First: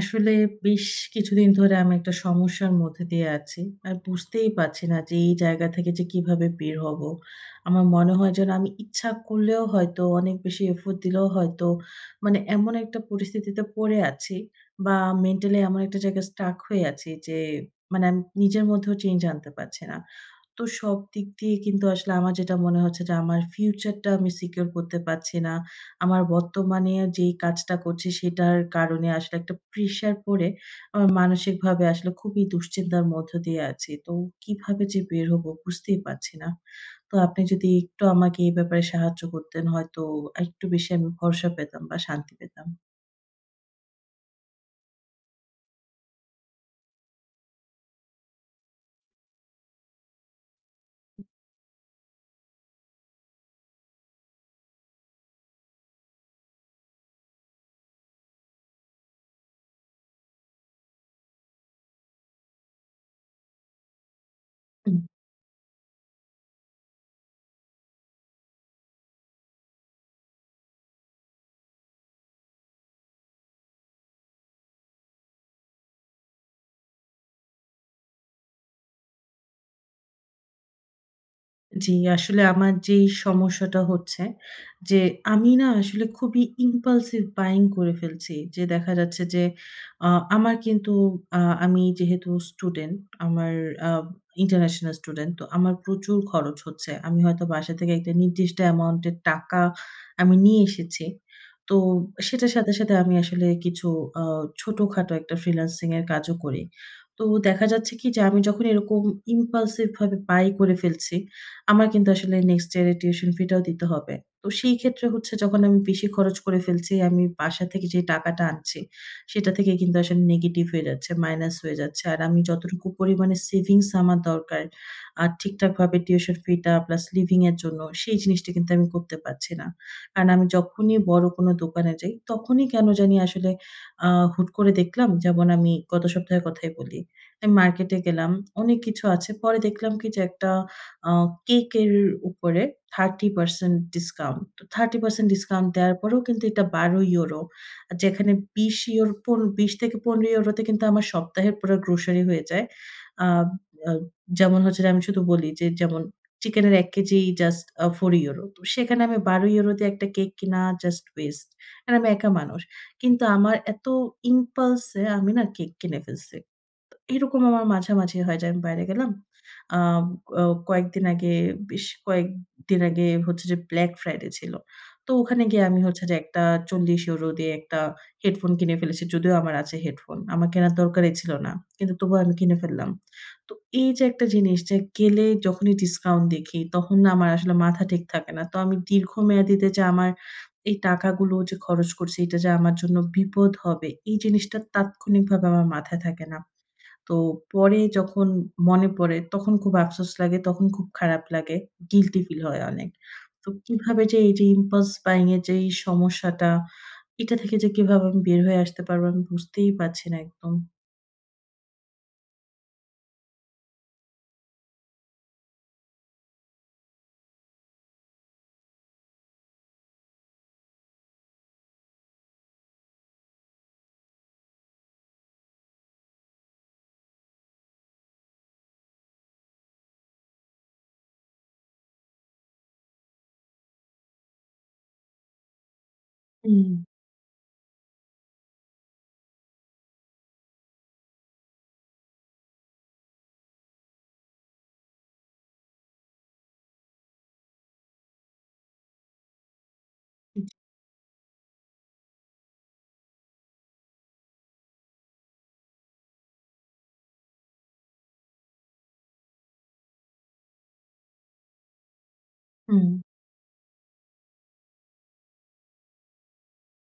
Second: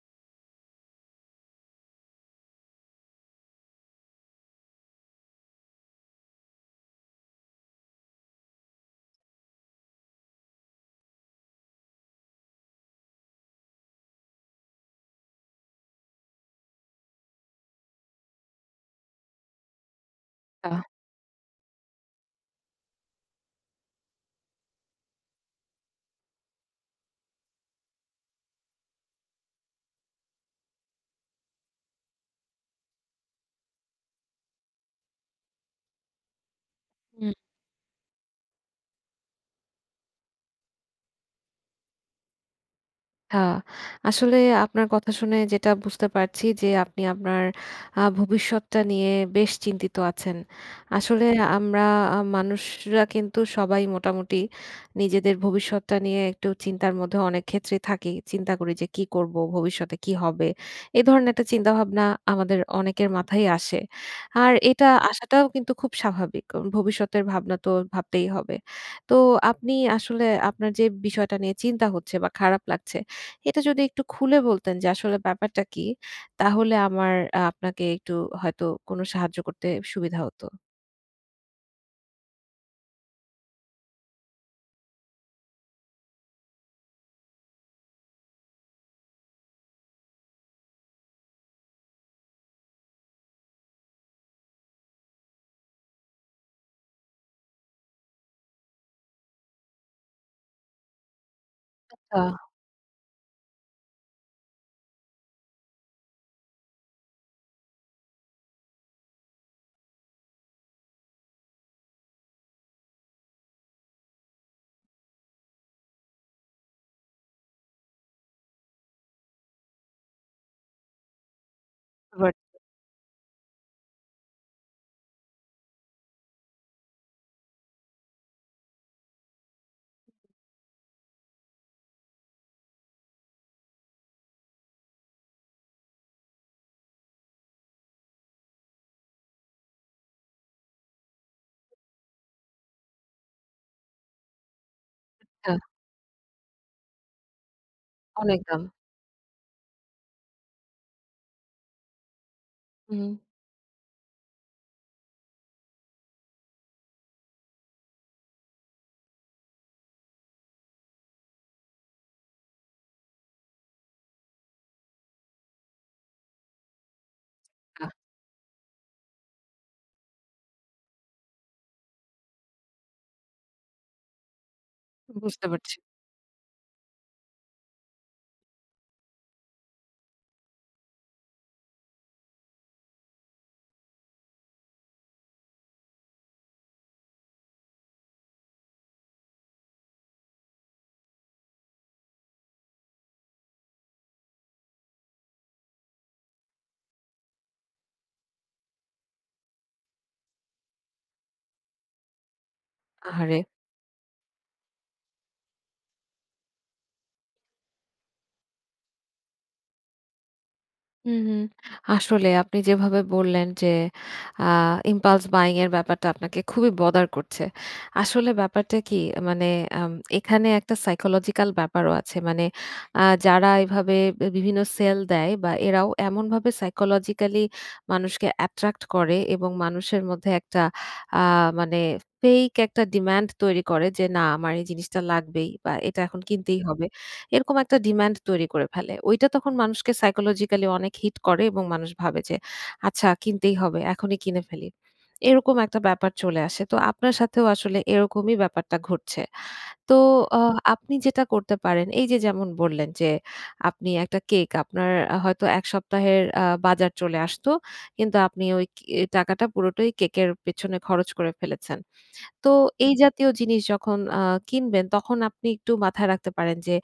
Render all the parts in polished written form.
আসলে বেশ কিছুদিন ধরে আমি একটা সমস্যার মধ্যে দিয়ে আছি। আর বুঝতেই পারছি না যে এই জায়গা থেকে যে কিভাবে বের হব। আমার মনে হয় যেন আমি ইচ্ছা করলেও হয়তো অনেক বেশি এফোর্ট দিলেও হয়তো মানে এমন একটা পরিস্থিতিতে পড়ে আছি বা মেন্টালি এমন একটা জায়গায় স্টাক হয়ে আছি যে মানে আমি নিজের মধ্যেও চেঞ্জ আনতে পারছি না। তো আচ্ছা, সব দিক দিয়ে কিন্তু আসলে আমার যেটা মনে হচ্ছে যে আমার ফিউচারটা আমি সিকিউর করতে পারছি না। আমার বর্তমানে যেই কাজটা করছি সেটার কারণে আসলে একটা প্রেশার পড়ে আমার মানসিকভাবে আসলে খুবই দুশ্চিন্তার মধ্য দিয়ে আছি। তো কিভাবে যে বের হবো বুঝতেই পারছি না। তো হু, আপনি যদি একটু আমাকে এই ব্যাপারে সাহায্য করতেন হয়তো আরেকটু বেশি আমি ভরসা পেতাম বা শান্তি পেতাম। হ্যাঁ, আসলে আপনার কথা শুনে যেটা বুঝতে পারছি যে আপনি আপনার ভবিষ্যৎটা নিয়ে বেশ চিন্তিত আছেন। আসলে আমরা মানুষরা কিন্তু সবাই মোটামুটি নিজেদের ভবিষ্যৎটা নিয়ে একটু চিন্তার মধ্যে অনেক ক্ষেত্রেই থাকি। চিন্তা করি যে কি করব, ভবিষ্যতে কি হবে? এ ধরনের একটা চিন্তাভাবনা আমাদের অনেকের মাথায় আসে। আর এটা আসাটাও কিন্তু খুব স্বাভাবিক। কারণ ভবিষ্যতের ভাবনা তো ভাবতেই হবে। তো আপনি আসলে আপনার যে বিষয়টা নিয়ে চিন্তা হচ্ছে বা খারাপ লাগছে এটা যদি একটু খুলে বলতেন যে আসলে ব্যাপারটা কি? তাহলে আমার আপনাকে একটু হয়তো কোনো সাহায্য করতে সুবিধা হতো। জি, আসলে আমার যেই সমস্যাটা হচ্ছে যে, আমি না আসলে খুবই impulsive buying করে ফেলছি। যে দেখা যাচ্ছে যে, আ আমার কিন্তু আমি যেহেতু স্টুডেন্ট, আমার আ ইন্টারন্যাশনাল স্টুডেন্ট, তো আমার প্রচুর খরচ হচ্ছে। আমি হয়তো বাসা থেকে একটা নির্দিষ্ট অ্যামাউন্ট এর টাকা আমি নিয়ে এসেছি। তো আহ সেটার সাথে, সাথে আমি আসলে কিছু আ ছোটখাটো একটা ফ্রিল্যান্সিং এর কাজও করি। তো দেখা যাচ্ছে কি যে, আমি যখন এরকম impulsive ভাবে বাই করে ফেলছি আমার কিন্তু আসলে নেক্সট ইয়ার এর টিউশন ফি টাও দিতে হবে। তো সেই ক্ষেত্রে হচ্ছে যখন আমি বেশি খরচ করে ফেলছি, আমি বাসা থেকে যে টাকাটা আনছি, সেটা থেকে কিন্তু আসলে নেগেটিভ হয়ে যাচ্ছে, মাইনাস হয়ে যাচ্ছে। আর বাট আমি যতটুকু পরিমাণে সেভিংস আমার দরকার, আর ঠিকঠাকভাবে টিউশন ফি টা প্লাস লিভিং এর জন্য, সেই জিনিসটা কিন্তু আমি করতে পারছি না। কারণ আমি যখনই বড় কোনো দোকানে যাই, তখনই কেন জানি আসলে হুট করে দেখলাম, যেমন আমি গত সপ্তাহের কথাই বলি। আমি মার্কেটে গেলাম, অনেক কিছু আছে। পরে দেখলাম কি যে একটা আ কেকের উপরে 30% ডিসকাউন্ট। তো 30% আহ ডিসকাউন্ট দেওয়ার পরেও কিন্তু এটা €12 যেখানে অনেক দাম। €20 পন €20-€15 তে কিন্তু আমার সপ্তাহের পুরো গ্রোসারি হয়ে যায়। হুম। আ আ যেমন হচ্ছে যে আমি শুধু বলি যে যেমন চিকেনের ১ কেজি জাস্ট €4 তো সেখানে আমি €12 দিয়ে একটা কেক কিনা জাস্ট ওয়েস্ট। আর আমি একা মানুষ। কিন্তু আমার এত ইম্পালস এ আমি না কেক কিনে ফেলছি। তো এরকম আমার আহ মাঝামাঝি হয় যে আমি বাইরে গেলাম, আ অ কয়েকদিন আগে বেশ কয়েকদিন আগে হচ্ছে যে Black Friday ছিল। তো ওখানে বুঝতে গিয়ে পারছি। আমি হচ্ছে যে একটা ৪০ ইউরো দিয়ে একটা হেডফোন কিনে ফেলেছি। যদিও আমার আছে হেডফোন। আমার কেনার দরকারই ছিল না। কিন্তু তবুও আমি কিনে ফেললাম। তো এই যে একটা জিনিস যে গেলে যখনই ডিসকাউন্ট দেখি তখন না আমার আসলে মাথা ঠিক থাকে না। তো আমি দীর্ঘমেয়াদীতে যে আমার এই টাকাগুলো যে খরচ করছি এটা যে আমার জন্য বিপদ হবে এই জিনিসটা তাৎক্ষণিকভাবে আমার মাথায় থাকে না। তো পরে যখন মনে পড়ে তখন খুব আফসোস লাগে, তখন খুব খারাপ লাগে। গিল্টি ফিল হয় অনেক। আহারে! তো কিভাবে যে এই যে impulse buying এর যে এই সমস্যাটা, এটা থেকে যে কিভাবে আমি বের হয়ে আসতে পারবো আমি বুঝতেই পারছি না একদম। হুম, হুম। আসলে আপনি যেভাবে বললেন যে আ impulse buying এর ব্যাপারটা আপনাকে খুবই bother করছে। আসলে ব্যাপারটা কি মানে আম এখানে একটা psychological ব্যাপারও আছে। মানে আ যারা এভাবে বিভিন্ন সেল দেয় বা এরাও এমনভাবে psychologically মানুষকে attract করে এবং মানুষের মধ্যে একটা আ মানে fake একটা demand তৈরি করে যে, "না, আমার এই জিনিসটা লাগবেই বা এটা এখন কিনতেই হুম। হবে।" এরকম একটা ডিমান্ড তৈরি করে ফেলে। ওইটা তখন মানুষকে সাইকোলজিক্যালি অনেক হিট করে এবং মানুষ ভাবে যে, "আচ্ছা কিনতেই হবে, এখনই কিনে ফেলি।" এরকম একটা ব্যাপার চলে আসে। তো আপনার সাথেও আসলে এরকমই ব্যাপারটা ঘটছে। তো আ জি। আপনি যেটা করতে পারেন, এই যে যেমন বললেন যে, আপনি একটা কেক আপনার হয়তো ১ সপ্তাহের বাজার চলে আসতো। কিন্তু আপনি ওই কে টাকাটা পুরোটাই কেকের পেছনে খরচ করে ফেলেছেন। তো হুম। এই জাতীয় জিনিস যখন কিনবেন তখন আপনি একটু মাথায় রাখতে পারেন যে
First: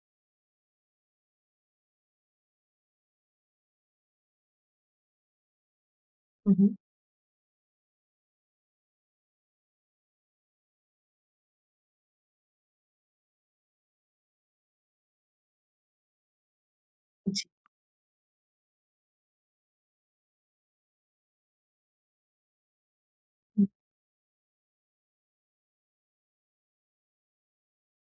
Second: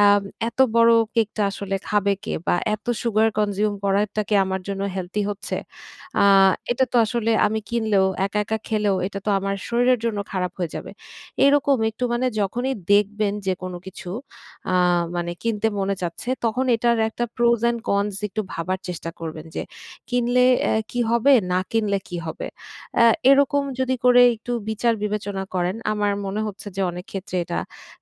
আ এত বড় কেকটা আসলে খাবে কে? বা এত সুগার কনজিউম করাটা কি আমার জন্য হেলথি হচ্ছে? আ হু, হু। এটা তো আসলে আমি কিনলেও একা, একা খেলেও এটা তো আমার শরীরের জন্য খারাপ হয়ে যাবে। এরকম একটু মানে যখনই দেখবেন যে কোনো কিছু আ মানে কিনতে মনে চাচ্ছে তখন এটার একটা জি, প্রোস অ্যান্ড কনস একটু ভাবার চেষ্টা করবেন যে কিনলে কি হবে? না কিনলে কি হবে? আ এরকম হুম, যদি করে একটু বিচার বিবেচনা করেন, আমার মনে হচ্ছে যে অনেক ক্ষেত্রে এটা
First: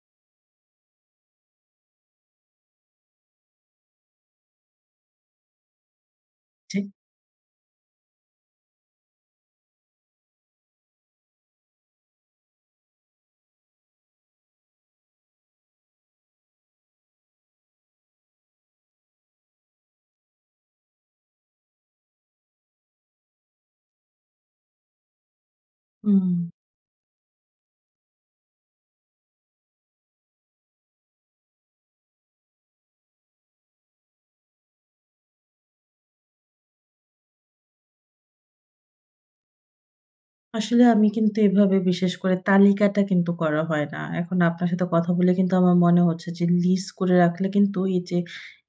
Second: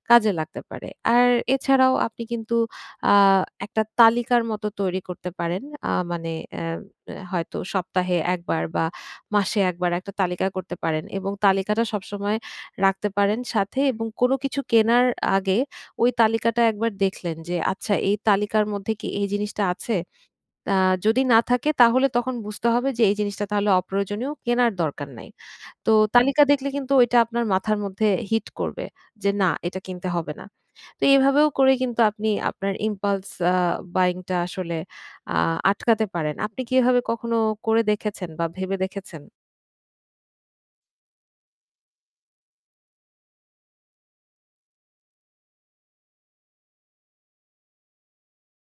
কাজে লাগতে পারে। আর এছাড়াও আপনি কিন্তু আ একটা তালিকার মতো তৈরি করতে পারেন। মানে জি। হয়তো সপ্তাহে ১ বার বা মাসে ১ বার একটা তালিকা করতে পারেন এবং তালিকাটা সবসময় রাখতে পারেন সাথে এবং কোনো কিছু কেনার আগে ওই তালিকাটা একবার দেখলেন যে, "আচ্ছা এই তালিকার মধ্যে কি এই জিনিসটা আছে?" আ যদি না থাকে তাহলে তখন বুঝতে হবে যে এই জিনিসটা তাহলে অপ্রয়োজনীয়, কেনার দরকার নাই। তো হুম। তালিকা দেখলে কিন্তু এটা আপনার মাথার মধ্যে হিট করবে যে, "না, এটা কিনতে হবে না।" তো এভাবেও করে কিন্তু আপনি আপনার impulse buying টা আসলে আ আটকাতে পারেন। আপনি কি এভাবে কখনো করে দেখেছেন বা ভেবে দেখেছেন? আসলে আমি কিন্তু এভাবে বিশেষ করে তালিকাটা কিন্তু করা হয় না। এখন আপনার সাথে কথা বলে কিন্তু আমার মনে হচ্ছে যে লিস্ট করে রাখলে কিন্তু এই যে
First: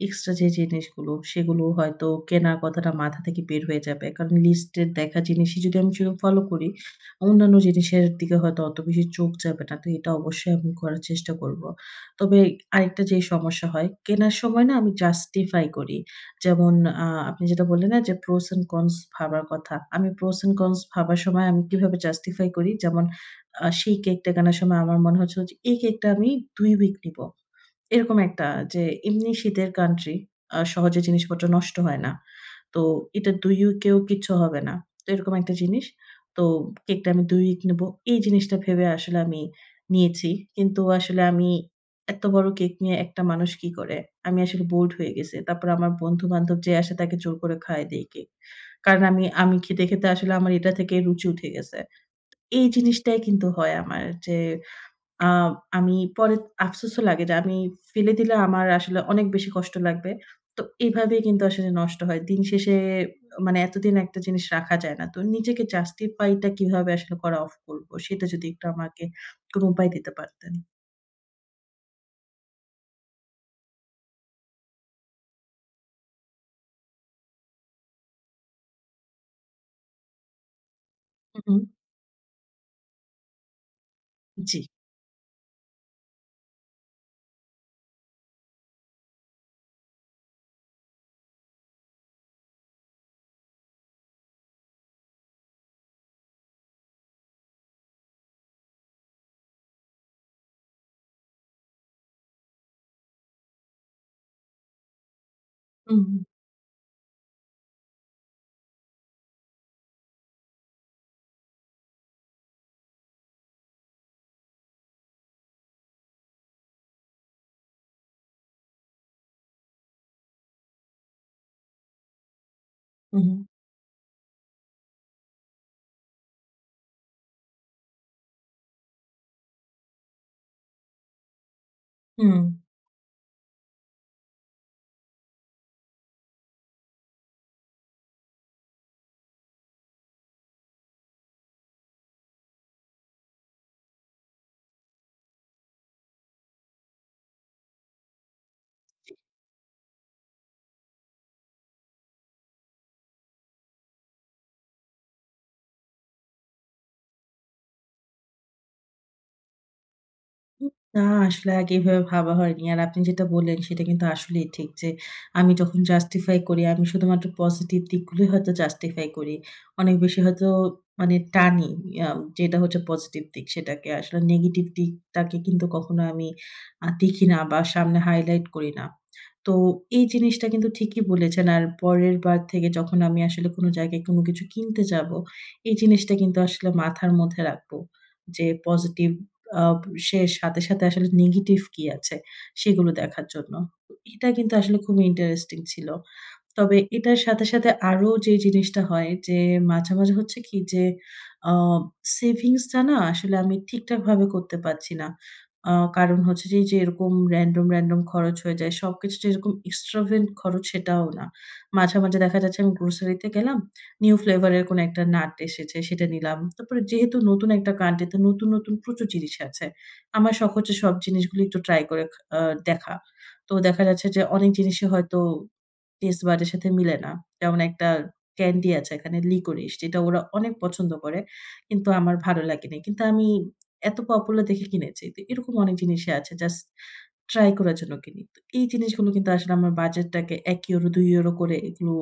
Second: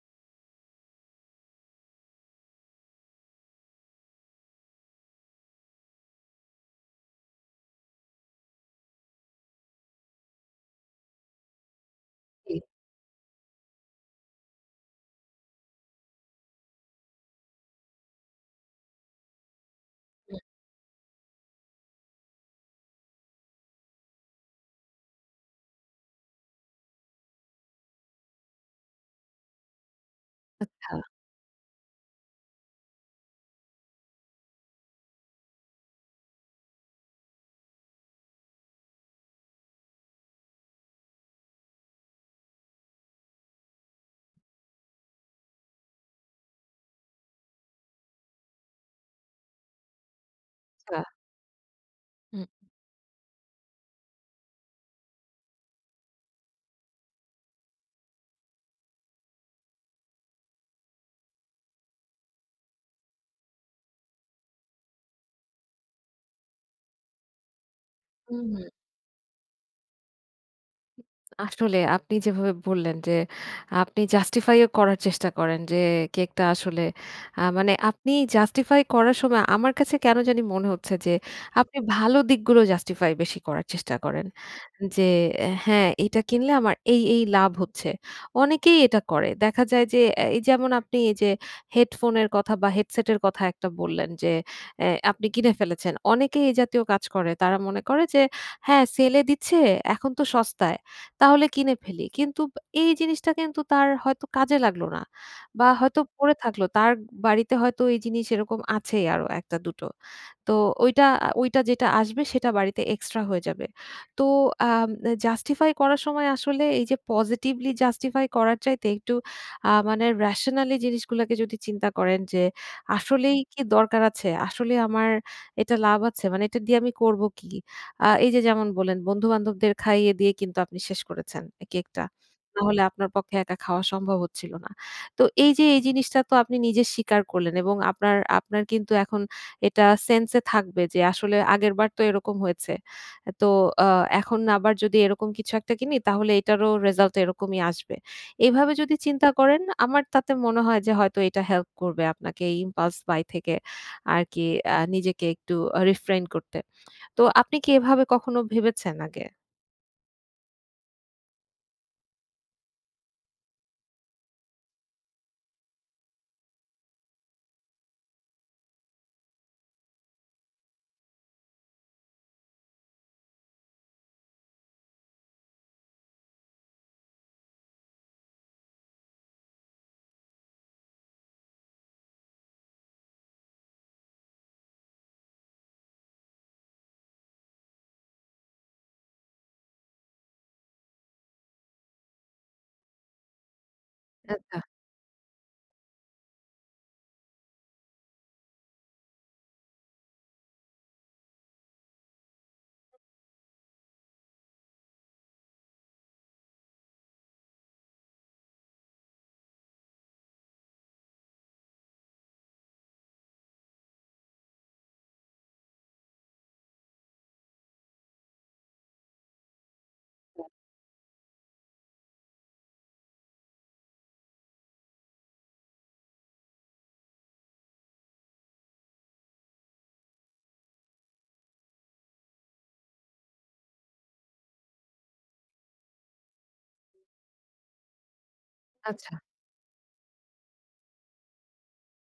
এক্সট্রা যে জিনিসগুলো সেগুলো হয়তো কেনার কথাটা মাথা থেকে বের হয়ে যাবে। কারণ লিস্টের দেখা জিনিসই যদি আমি সেরকম ফলো করি, অন্যান্য জিনিসের দিকে হয়তো অত বেশি চোখ যাবে না। তো এটা অবশ্যই আমি করার চেষ্টা করব। তবে জি, আরেকটা যে সমস্যা হয়, কেনার সময় না আমি জাস্টিফাই করি। যেমন আপনি যেটা বললেন না যে pros and cons ভাবার কথা। আমি pros and cons ভাবার সময় আমি কিভাবে justify করি যেমন সেই কেকটা কেনার সময় আমার মনে হচ্ছিল যে এই কেকটা আমি ২ উইক নিব। এরকম একটা যে এমনি শীতের কান্ট্রি সহজে জিনিসপত্র নষ্ট হয় না। তো এটা ২ উইকেও কিচ্ছু হবে না। তো এরকম একটা জিনিস। তো কেকটা আমি ২ উইক নেব। এই জিনিসটা ভেবে আসলে আমি নিয়েছি। কিন্তু আসলে আমি এত বড় কেক নিয়ে একটা মানুষ কি করে? আমি আসলে বোল্ড হয়ে গেছি। তারপর আমার বন্ধু-বান্ধব যে আসে তাকে জোর করে খাইয়ে দেই কেক। কারণ আমি আমি খেতে, খেতে আসলে আমার এটা থেকে আচ্ছা। রুচি উঠে গেছে। এই জিনিসটাই কিন্তু হয় আমার যে আ আমি পরে আফসোসও লাগে যে আমি ফেলে দিলে আমার আসলে অনেক বেশি কষ্ট লাগবে। তো এভাবেই কিন্তু আসলে নষ্ট হয়। দিন শেষে মানে এতদিন একটা জিনিস রাখা যায় না। তো নিজেকে জাস্টিফাই টা কিভাবে আসলে করা অফ করব সেটা যদি হুম। একটু আমাকে কোন উপায় দিতে পারতেন। আসলে আপনি যেভাবে বললেন যে আপনি জাস্টিফাইও করার চেষ্টা করেন যে কেকটা আসলে মানে আপনি জাস্টিফাই করার সময় আমার কাছে কেন জানি মনে হচ্ছে যে হু, হুম। আপনি ভালো দিকগুলো জাস্টিফাই বেশি করার চেষ্টা করেন। জি। যে হ্যাঁ, এটা কিনলে আমার এই লাভ হচ্ছে। অনেকেই এটা করে। দেখা যায় যে এই যেমন আপনি এই যে হেডফোনের কথা বা হেডসেটের কথা একটা বললেন যে আপনি কিনে ফেলেছেন। অনেকেই এই জাতীয় কাজ করে। তারা মনে করে যে হ্যাঁ, সেলে দিচ্ছে এখন তো সস্তায়। তাহলে কিনে ফেলি। কিন্তু ব এই জিনিসটা কিন্তু তার হয়তো কাজে লাগলো না বা হুম, হয়তো হুম, পড়ে থাকলো। তার বাড়িতে হয়তো এই জিনিস এরকম আছেই আরো ১ টা ২ টো। তো ওইটা যেটা আসবে সেটা বাড়িতে এক্সট্রা হয়ে যাবে। তো আম জাস্টিফাই করার সময় আসলে এই যে পজিটিভলি জাস্টিফাই করার চাইতে একটু মানে রেশনালি জিনিসগুলাকে যদি চিন্তা করেন যে হুম, আসলেই কি দরকার আছে? আসলে আমার এটা লাভ আছে? মানে এটা দিয়ে আমি করব কি? এই যে যেমন বললেন বন্ধু-বান্ধবদের খাইয়ে দিয়ে কিন্তু আপনি শেষ করেছেন কেকটা। হুম। নাহলে আপনার পক্ষে একা খাওয়া সম্ভব হচ্ছিল না। তো এই যে এই জিনিসটা তো আপনি নিজে স্বীকার করলেন এবং আপনার আপনার কিন্তু এখন এটা সেন্স এ থাকবে যে আসলে আগেরবার তো এরকম হয়েছে। তো আ এখন আবার যদি এরকম কিছু একটা কিনি তাহলে এটারও রেজাল্ট এরকমই আসবে। এভাবে যদি চিন্তা করেন আমার তাতে মনে হয় যে হয়তো এটা হেল্প করবে আপনাকে এই impulse buy থেকে আরকি নিজেকে একটু রিফ্রেইন করতে। তো আপনি কি এভাবে কখনো ভেবেছেন আগে? উম না আসলে আগে এভাবে ভাবা হয়নি। আর আপনি যেটা বললেন সেটা কিন্তু আসলেই ঠিক যে, আমি যখন জাস্টিফাই করি, আমি শুধুমাত্র পজিটিভ দিকগুলোই হয়তো জাস্টিফাই করি। অনেক বেশি হয়তো মানে টানি আ যেটা হচ্ছে পজিটিভ দিক সেটাকে। আসলে নেগেটিভ দিকটাকে কিন্তু কখনো আমি দেখি না বা সামনে হাইলাইট করি না। তো এই জিনিসটা কিন্তু ঠিকই বলেছেন। আর পরের বার থেকে যখন আমি আসলে কোনো জায়গায় কোনো কিছু কিনতে যাব, এই জিনিসটা কিন্তু আসলে মাথার মধ্যে রাখবো। যে পজিটিভ আ সে সাথে, সাথে আসলে নেগেটিভ কি আছে সেগুলো দেখার জন্য। এটা কিন্তু আচ্ছা, আসলে খুবই ইন্টারেস্টিং ছিল। তবে এটার সাথে, সাথে আরো যে জিনিসটা হয় যে মাঝে, মাঝে হচ্ছে কি যে আ সেভিংস টা না আসলে আমি ঠিকঠাকভাবে করতে পারছি না। আ কারণ হচ্ছে যে, যে এরকম র‍্যান্ডম, র‍্যান্ডম খরচ হয়ে যায়। সবকিছু যে এরকম extravagant খরচ সেটাও না। মাঝে, মাঝে দেখা যাচ্ছে আমি গ্রোসারিতে গেলাম, নিউ ফ্লেভার এর কোনো একটা নাট এসেছে সেটা নিলাম। তারপরে যেহেতু নতুন একটা কান্ট্রি তে নতুন, নতুন প্রচুর জিনিস আছে। আমার শখ হচ্ছে সব জিনিসগুলো একটু ট্রাই করে খা আ দেখা। তো দেখা যাচ্ছে যে অনেক জিনিসই হয়তো টেস্ট বাডের সাথে মিলে না। যেমন একটা ক্যান্ডি আছে এখানে লিকোরিস যেটা ওরা অনেক পছন্দ করে। কিন্তু আমার ভালো লাগেনি। কিন্তু আমি এত পপুলার দেখে কিনেছি। তো এরকম অনেক জিনিসই আছে জাস্ট ট্রাই করার জন্য কিনি। তো এই জিনিসগুলো আচ্ছা কিন্তু আসলে আমার বাজেটটাকে €১, €২ করে এগুলো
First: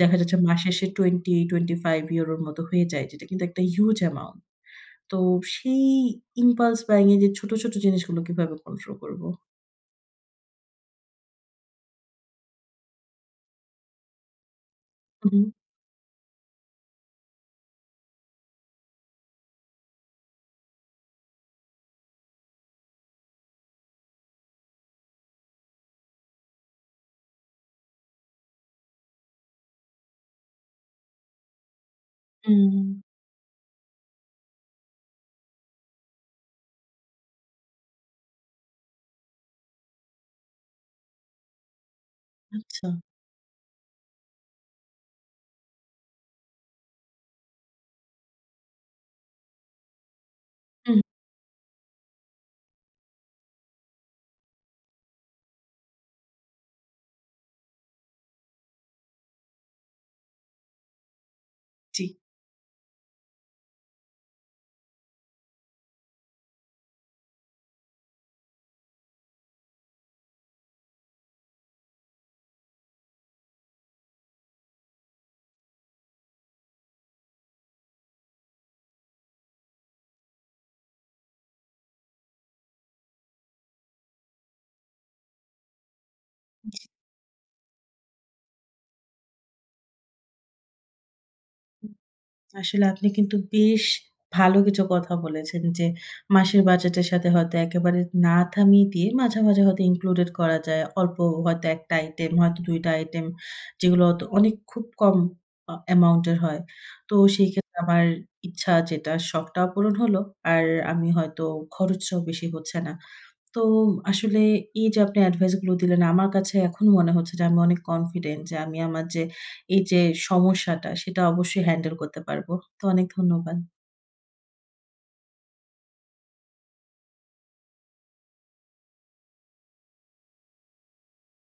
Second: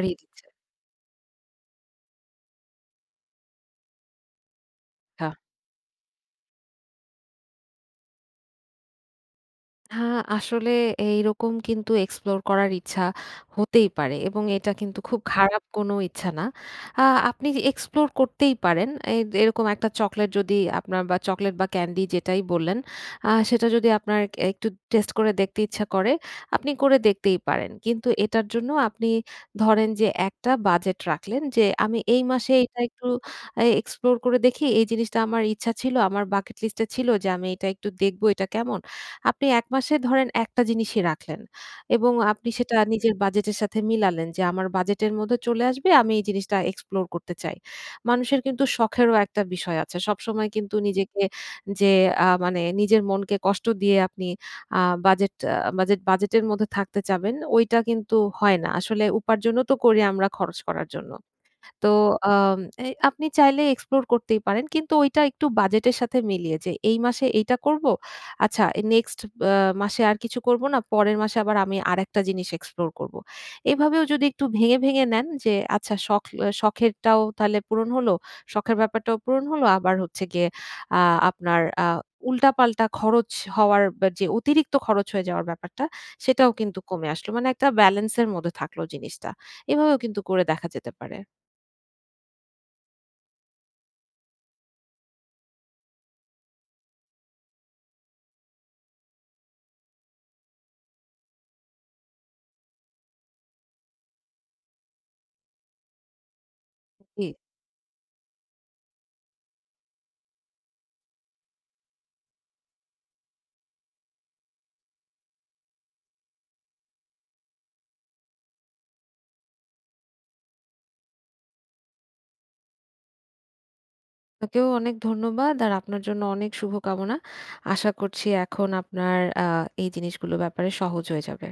দেখা যাচ্ছে দিচ্ছে। মাস শেষে €20, €25 র মতো হয়ে যায়। যেটা কিন্তু একটা হিউজ অ্যামাউন্ট। তো আচ্ছা। সেই ইম্পালস বায়িং এর যে ছোট, ছোট জিনিসগুলো কিভাবে কন্ট্রোল করব? হ্যাঁ, আসলে এইরকম কিন্তু এক্সপ্লোর করার ইচ্ছা হতেই পারে এবং এটা কিন্তু খুব হু, হুম। হু। খারাপ কোনো ইচ্ছা না। আ আপনি এক্সপ্লোর করতেই পারেন। এরকম একটা চকোলেট যদি আপনার বা চকোলেট বা ক্যান্ডি যেটাই বললেন, সেটা যদি আপনার একটু টেস্ট করে দেখতে ইচ্ছা করে, আপনি করে দেখতেই পারেন। কিন্তু এটার জন্য আপনি ধরেন যে একটা বাজেট রাখলেন যে, "আমি এই মাসে এটা হুম, একটু এক্সপ্লোর করে দেখি। এই জিনিসটা আমার ইচ্ছা ছিল, আমার বাকেট লিস্টে ছিল যে আমি এটা একটু দেখব এটা কেমন?" আপনি ১ মাসে ধরেন একটা জিনিসই রাখলেন এবং আপনি সেটা আচ্ছা। নিজের বাজেটের সাথে মিলালেন যে আমার বাজেটের মধ্যে চলে আসবে আমি এই জিনিসটা এক্সপ্লোর করতে চাই। মানুষের কিন্তু শখেরও একটা বিষয় আছে। সবসময় কিন্তু হুম, নিজেকে যে মানে নিজের মনকে কষ্ট দিয়ে আপনি আ বাজেট আ বাজেট বাজেটের মধ্যে থাকতে চাবেন ওইটা কিন্তু হয় না। আসলে উপার্জনও তো করি আমরা খরচ করার জন্য। তো জি। আম এই আপনি চাইলে এক্সপ্লোর করতেই পারেন। কিন্তু ওইটা একটু বাজেটের সাথে মিলিয়ে যে এই মাসে এইটা করব। আচ্ছা নেক্সট আ মাসে আর কিছু করব না। পরের মাসে আবার আমি আরেকটা জিনিস এক্সপ্লোর করব। এভাবেও যদি একটু ভেঙে, ভেঙে নেন যে আচ্ছা শখ শখেরটাও তাহলে পূরণ হলো, শখের ব্যাপারটাও পূরণ হলো। আবার হচ্ছে গিয়ে আ আপনার উল্টাপাল্টা খরচ হওয়ার বা যে অতিরিক্ত খরচ হয়ে যাওয়ার ব্যাপারটা সেটাও কিন্তু কমে আসলো। মানে একটা ব্যালেন্সের মধ্যে থাকলো জিনিসটা। এভাবেও কিন্তু করে দেখা যেতে পারে। আসলে আপনি কিন্তু বেশ ভালো কিছু কথা বলেছেন যে, মাসের বাজেটের সাথে হয়তো একেবারে না থামিয়ে দিয়ে মাঝে, মাঝে হয়তো ইনক্লুডেড করা যায়। অল্প হয়তো ১ টা আইটেম, হয়তো ২ টা আইটেম যেগুলো হয়তো অনেক খুব কম অ্যামাউন্ট এর হয়। তো জি। সেইক্ষেত্রে আমার ইচ্ছা যেটা শখটাও পূরণ হলো, আর আমি হয়তো খরচটাও বেশি হচ্ছে না। তো আসলে এই যে আপনি এডভাইস গুলো দিলেন, আমার কাছে এখনো মনে হচ্ছে যে আমি অনেক কনফিডেন্ট যে আমি আমার যে এই যে সমস্যাটা সেটা অবশ্যই হ্যান্ডেল করতে পারবো। তো অনেক ধন্যবাদ। আপনাকেও অনেক ধন্যবাদ আর আপনার জন্য অনেক শুভকামনা। আশা করছি এখন আপনার এই জিনিসগুলো ব্যাপারে সহজ হয়ে যাবে।